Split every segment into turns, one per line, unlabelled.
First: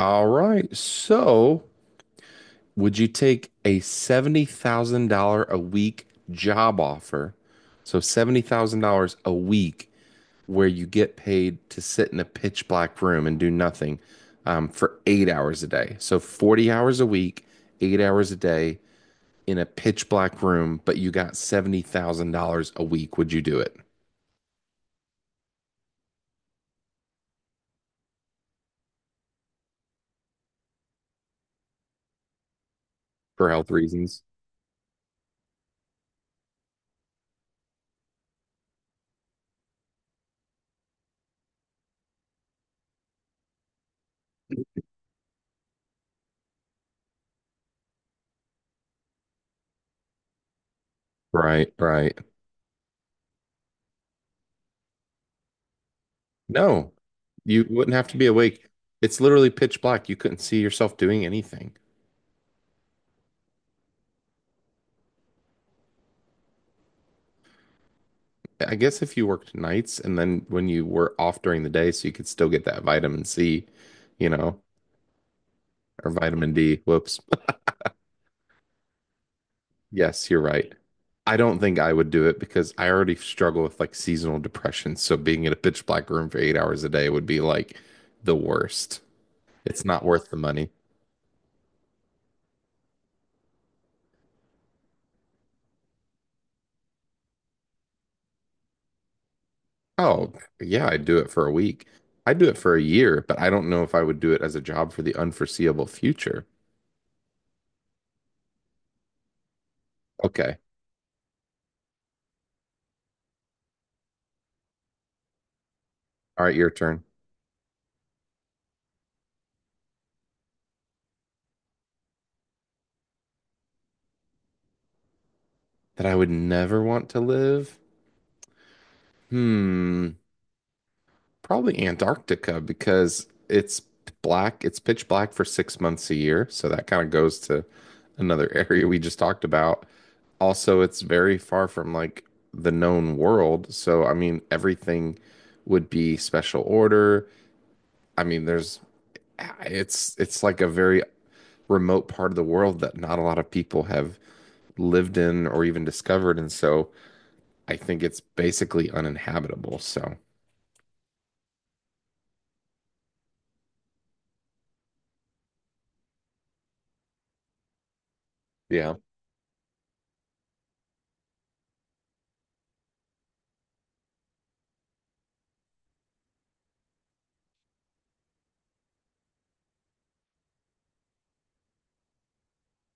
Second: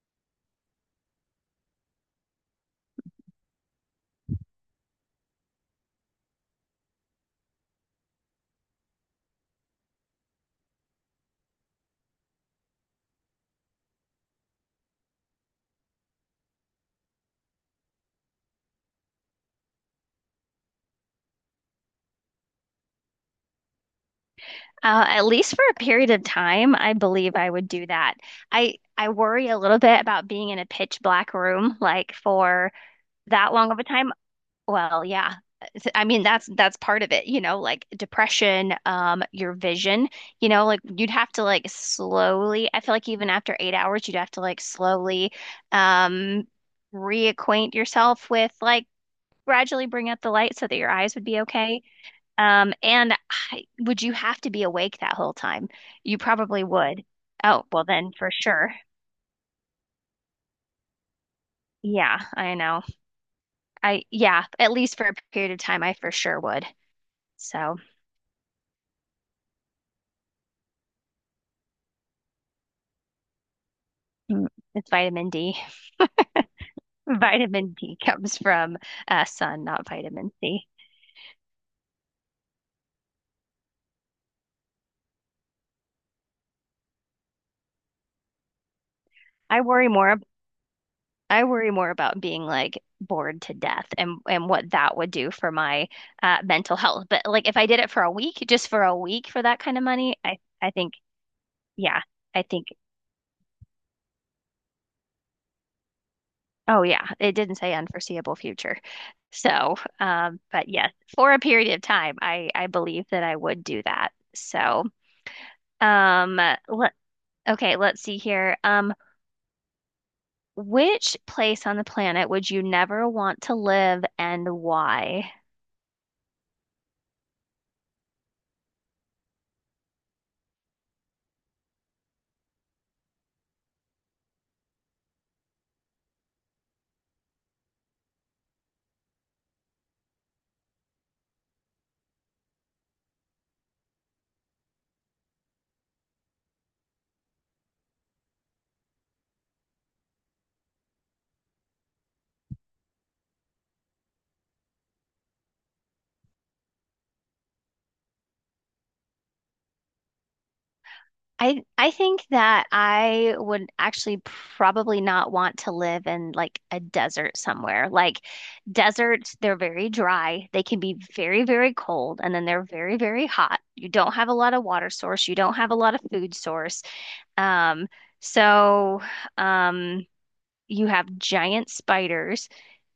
All right. So, would you take a $70,000 a week job offer? So, $70,000 a week where you get paid to sit in a pitch black room and do nothing for 8 hours a day. So, 40 hours a week, 8 hours a day in a pitch black room, but you got $70,000 a week. Would you do it
At least for a period of time, I believe I would do that. I worry a little bit about being in a pitch black room like for
for
that
health
long of a time.
reasons?
Well, yeah, I mean, that's part of it, like depression, your vision, like you'd have to like slowly, I feel like even after 8 hours, you'd have to like slowly, um, reacquaint yourself with like gradually bring up the light so that your eyes would be
Right,
okay.
right.
And would you have to be awake that whole time? You probably
No,
would. Oh,
you
well
wouldn't have
then
to be
for
awake.
sure.
It's literally pitch black. You couldn't see yourself doing anything.
Yeah, I know. Yeah, at least for a period of time, I for sure would. So
I guess if you worked nights and then when you were off during the day, so you could still get that vitamin C, you
mm,
know,
it's vitamin D.
or vitamin D. Whoops.
Vitamin D comes from sun, not
Yes,
vitamin
you're
C.
right. I don't think I would do it because I already struggle with like seasonal depression. So being in a pitch black room for 8 hours a day would be like the worst.
I
It's
worry
not
more.
worth the money.
I worry more about being like bored to death and what that would do for my mental health. But like if I did it for a week, just for a week for that kind of money,
Oh,
I
yeah,
think.
I'd do it for a week.
Yeah,
I'd
I
do it
think
for a year, but I don't know if I would do it as a job for the unforeseeable future.
oh yeah, it didn't say unforeseeable future.
Okay.
But yes, for a period of time, I believe that I would do that. So, um,
All right, your
let
turn.
okay, let's see here. Which place on the planet would you never want to live and why?
That I would never want to live? Hmm. Probably Antarctica because it's black, it's pitch black for 6 months a year. So that kind of goes to another area we just talked about. Also, it's very far from like the known world. So, I mean, everything would be special order. I mean, there's it's like a very remote part of the world that not a lot of people have lived in or even discovered, and so I think it's basically uninhabitable. So
I think that I would actually probably not want to live in like a desert somewhere. Like
yeah,
deserts, they're very dry. They can be very, very cold, and then they're very, very hot. You don't have a lot of water source. You don't have a lot of food source. Um, so um you have giant spiders.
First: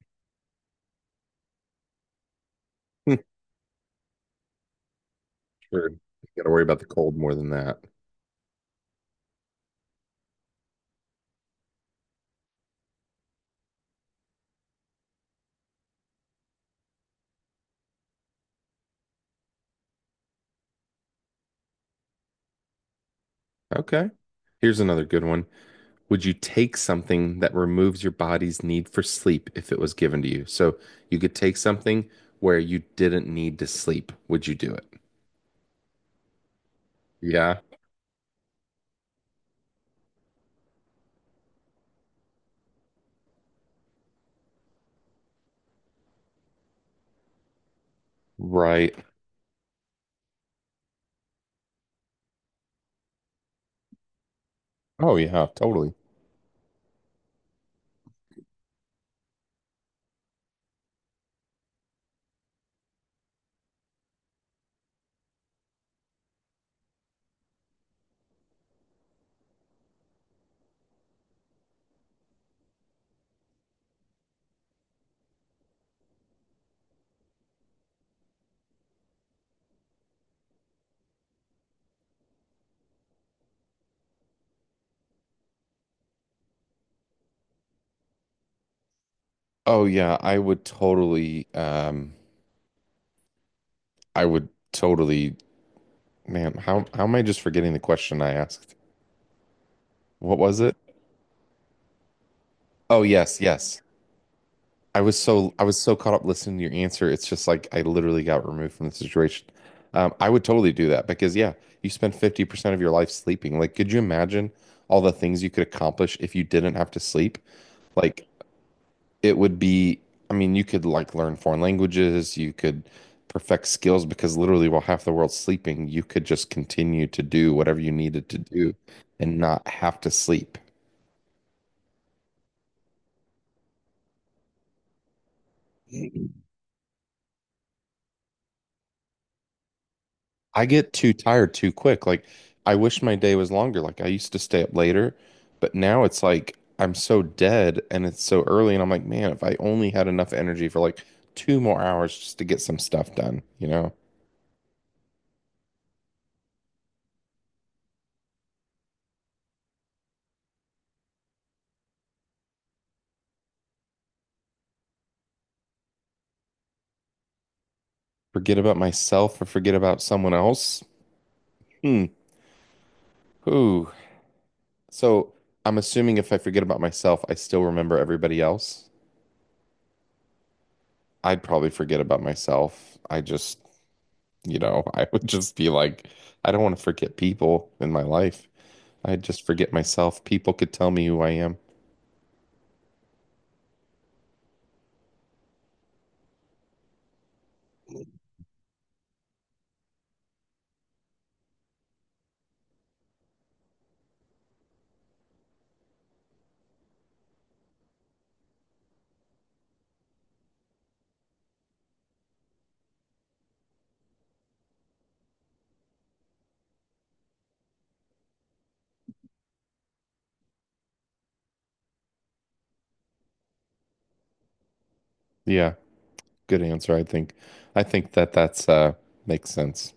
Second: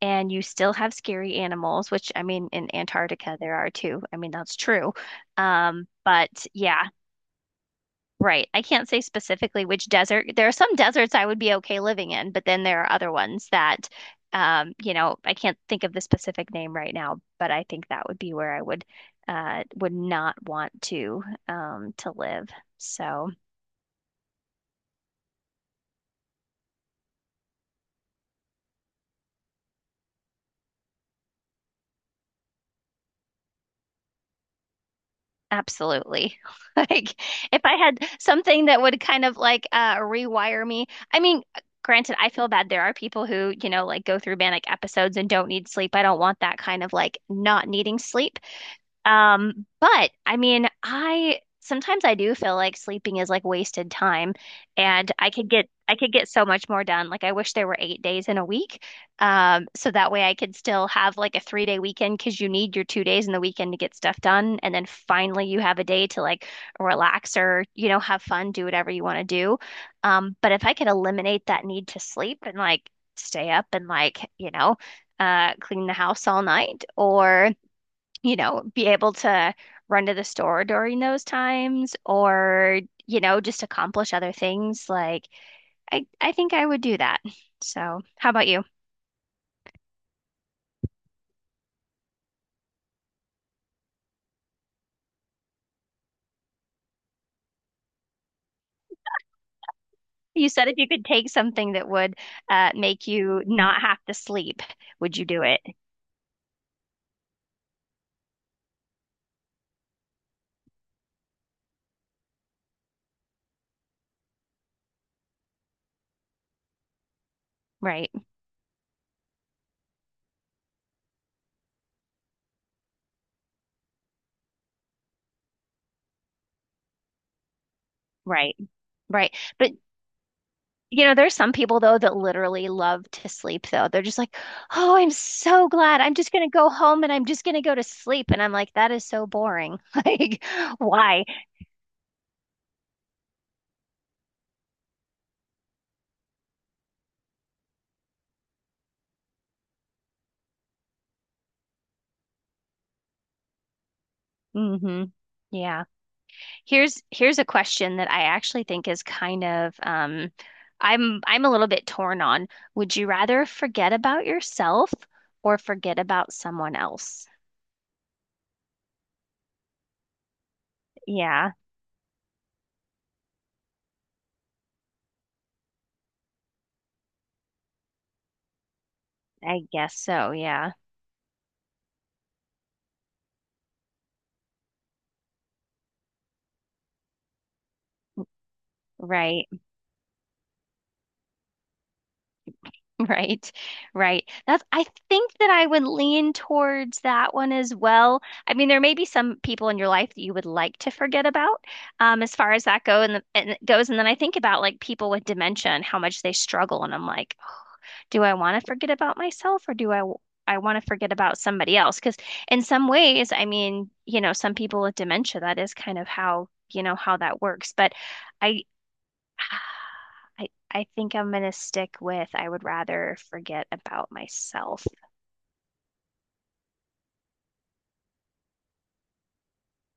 And you still have scary animals, which I mean, in Antarctica there are too. I mean, that's true.
sure.
But
Got to worry about
yeah,
the cold more than that.
right. I can't say specifically which desert. There are some deserts I would be okay living in, but then there are other ones that, I can't think of the specific name right now, but I think that would be where I would not want to live. So.
Okay. Here's another good one. Would you take something that removes your body's need for sleep if it was given to you? So you could take something where you didn't need to sleep. Would you do it?
Absolutely. Like
Yeah.
if I had something that would kind of like rewire me. I mean, granted, I feel bad. There are people who like go through manic episodes and don't need sleep. I don't want that kind of like not needing sleep.
Right.
But I mean, I sometimes I do feel like sleeping is like wasted time and
Oh,
I
yeah,
could get
totally.
I could get so much more done. Like I wish there were 8 days in a week. So that way I could still have like a 3-day weekend because you need your 2 days in the weekend to get stuff done. And then finally you have a day to like relax or, you know, have fun, do whatever you want to do. But if I could eliminate that need to sleep and like stay up and like, clean the house all night or be able to run to the store during those times or, just accomplish other things. Like I think I would do that. So how about you?
Oh yeah, I would totally I would totally. Man, how am I just forgetting the question I asked? What
You
was
said
it?
if you could take something that would
Oh
make
yes,
you
yes.
not have to sleep, would you do it?
I was so caught up listening to your answer. It's just like I literally got removed from the situation. I would totally do that because yeah, you spend 50% of your life sleeping. Like, could you imagine all the things you could accomplish if you didn't have to sleep?
Right,
Like it would be, I mean, you could like learn foreign languages, you could perfect skills because literally while half the world's sleeping, you could just continue to do whatever you needed to
right,
do
right.
and not
But
have to sleep.
you know, there's some people though that literally love to sleep though. They're just like, "Oh, I'm so glad. I'm just gonna go home and I'm just gonna go to sleep." And I'm like, that is so boring. Like,
I get too
why?
tired too quick. Like, I wish my day was longer. Like, I used to stay up later, but now it's like I'm so dead and it's so early. And I'm like, man, if I only had enough energy for like two more hours just to get some stuff done, you know,
Hmm. Yeah. Here's a question that I actually think is kind of I'm a little bit torn on. Would you rather forget about yourself or forget about someone else?
forget about myself or forget about someone else.
Yeah,
Hmm. Ooh. So I'm assuming if I forget about myself, I still remember everybody else.
I guess so. Yeah.
I'd probably forget about myself. I just, you know, I would just be like, I don't want to forget people in my life. I'd just
Right.
forget myself. People could tell me who I am.
Right. Right. That's I think that I would lean towards that one as well. I mean, there may be some people in your life that you would like to forget about, as far as that go and it goes. And then I think about like people with dementia and how much they struggle, and I'm like, do I want to forget about myself or do I want to forget about somebody else? Because in some ways, I mean, you know, some people with dementia, that is kind of how, you know, how that works. But I I think I'm gonna stick with I would rather forget about myself.
Yeah, good answer, I think. I think that that's makes sense.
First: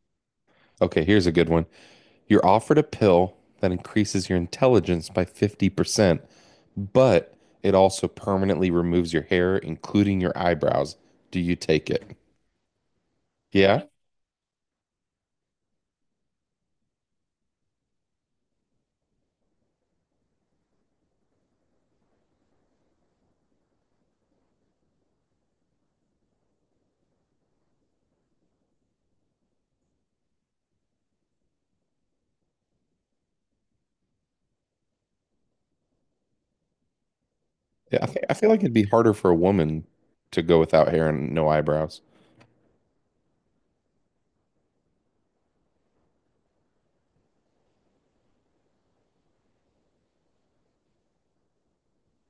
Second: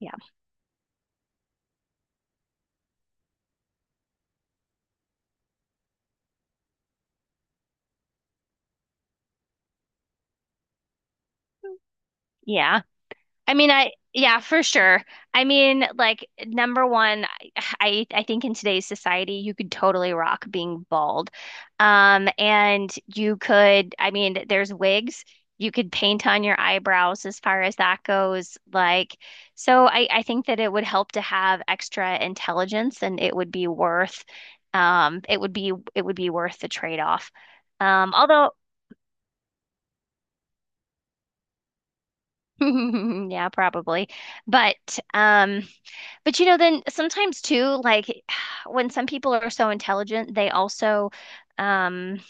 Yeah.
Okay, here's a good one. You're offered a pill that increases your intelligence by 50%, but it also permanently removes your hair, including your eyebrows. Do you take it?
Yeah. I mean,
Yeah.
I yeah, for sure. I mean, like number one, I think in today's society, you could totally rock being bald. And you could, I mean, there's wigs. You could paint on your eyebrows as far as that goes. Like, so I think that it would help to have extra intelligence, and it would be worth, it would be worth the trade-off.
Yeah, I think I feel
Although,
like it'd be harder for a woman to go without hair and no eyebrows.
yeah, probably, but um. But you know, then sometimes too, like when some people are so intelligent, they also um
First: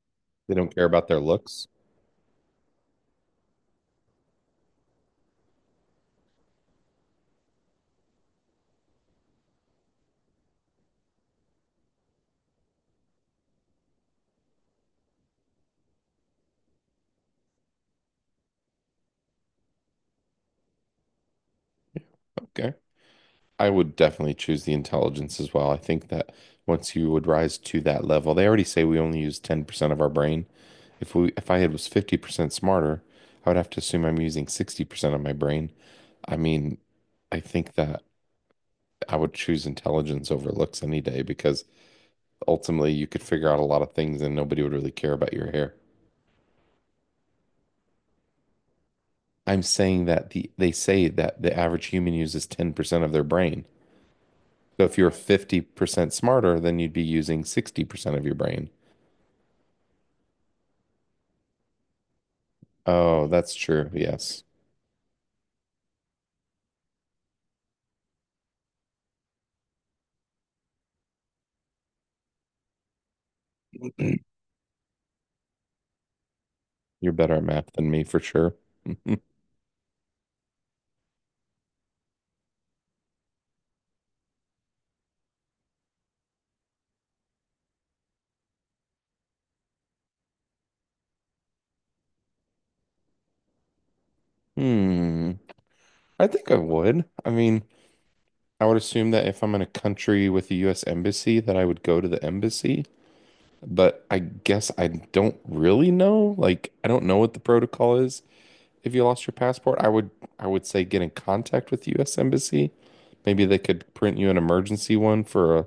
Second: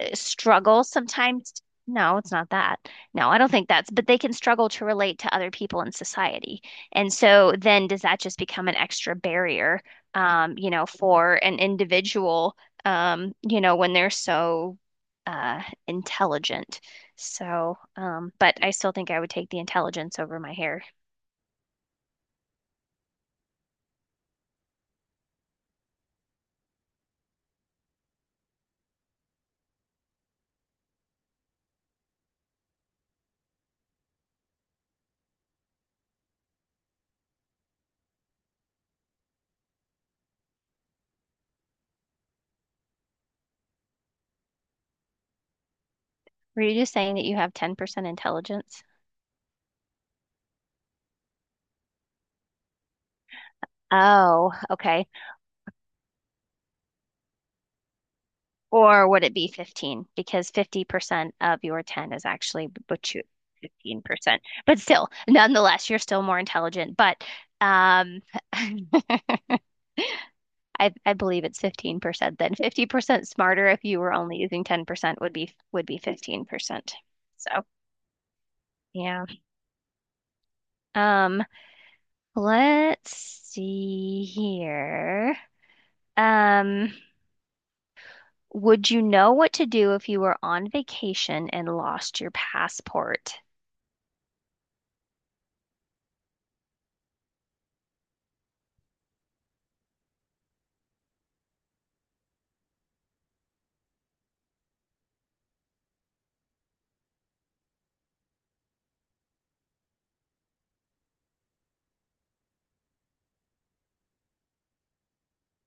They don't care
struggle
about their
sometimes.
looks.
No, it's not that. No, I don't think but they can struggle to relate to other people in society. And so then does that just become an extra barrier, you know, for an individual, you know, when they're so uh intelligent. But I still think I would take the intelligence over my hair.
Yeah, okay. I would definitely choose the intelligence as well. I think that once you would rise to that level, they already say we only use 10% of our brain. If I had was 50% smarter, I would have to assume I'm using 60% of my brain. I mean, I think that I would choose intelligence over looks any day because ultimately you could figure out a lot of things and nobody would really care about your hair.
Were you just saying that you have 10% intelligence?
I'm saying that they say that the average human uses 10% of their brain.
Oh,
So if
okay.
you're 50% smarter, then you'd be using 60% of your brain.
Or would it be 15? Because 50% of your 10 is actually what you.
Oh, that's true.
15%.
Yes.
But still, nonetheless, you're still more intelligent. But um, I, I believe it's 15% then. 50% smarter if you were only using 10% would be 15%.
You're better at
So,
math than me for sure.
yeah. Um, let's see here. Um, would you know what to do if you were on vacation and lost your passport?
Hmm. I think I would. I mean, I would assume that if I'm in a country with a US embassy, that I would go to the embassy. But I guess I don't really know. Like, I don't know what the protocol is. If you lost your passport, I would, I would say get in contact with the U.S. Embassy. Maybe they could print you an emergency one for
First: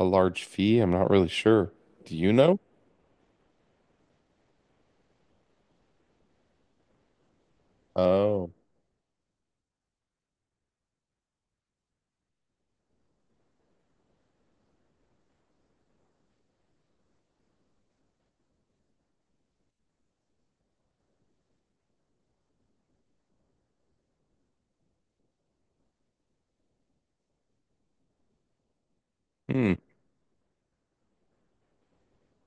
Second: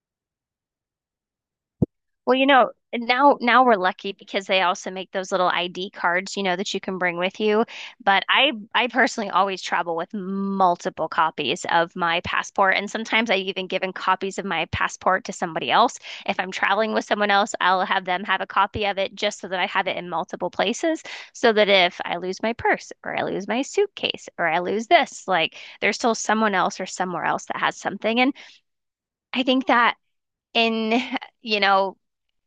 a large fee. I'm not really sure. Do you
Well, you
know?
know, now we're lucky because they also make those little ID cards, you know, that you can bring with you. But
Oh,
I personally always travel with multiple copies of my passport, and sometimes I've even given copies of my passport to somebody else. If I'm traveling with someone else, I'll have them have a copy of it just so that I have it in multiple places, so that if I lose my purse or I lose my suitcase or I lose this, like there's still someone else or somewhere else that has something. And I think
hmm,
that in, you know,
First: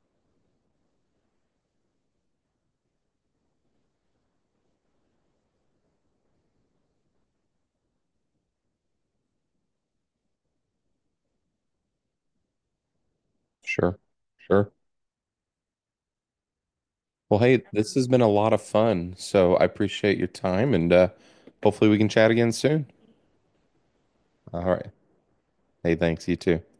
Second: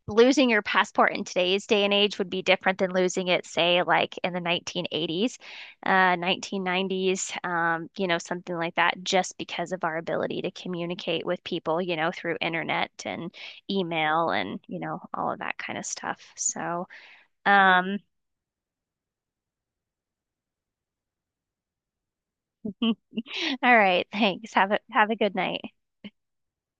losing your passport in today's day and age would be different than losing it, say, like in the 1980s, 1990s, you know, something like that, just because of our ability to communicate with people, you know, through internet and
sure,
email and,
sure.
you know, all of that kind of stuff.
Well, hey, this
Um,
has been a lot of fun, so I appreciate your time, and hopefully we can chat again soon.
all right, thanks.
All
Have a
right.
good night.
Hey, thanks, you too.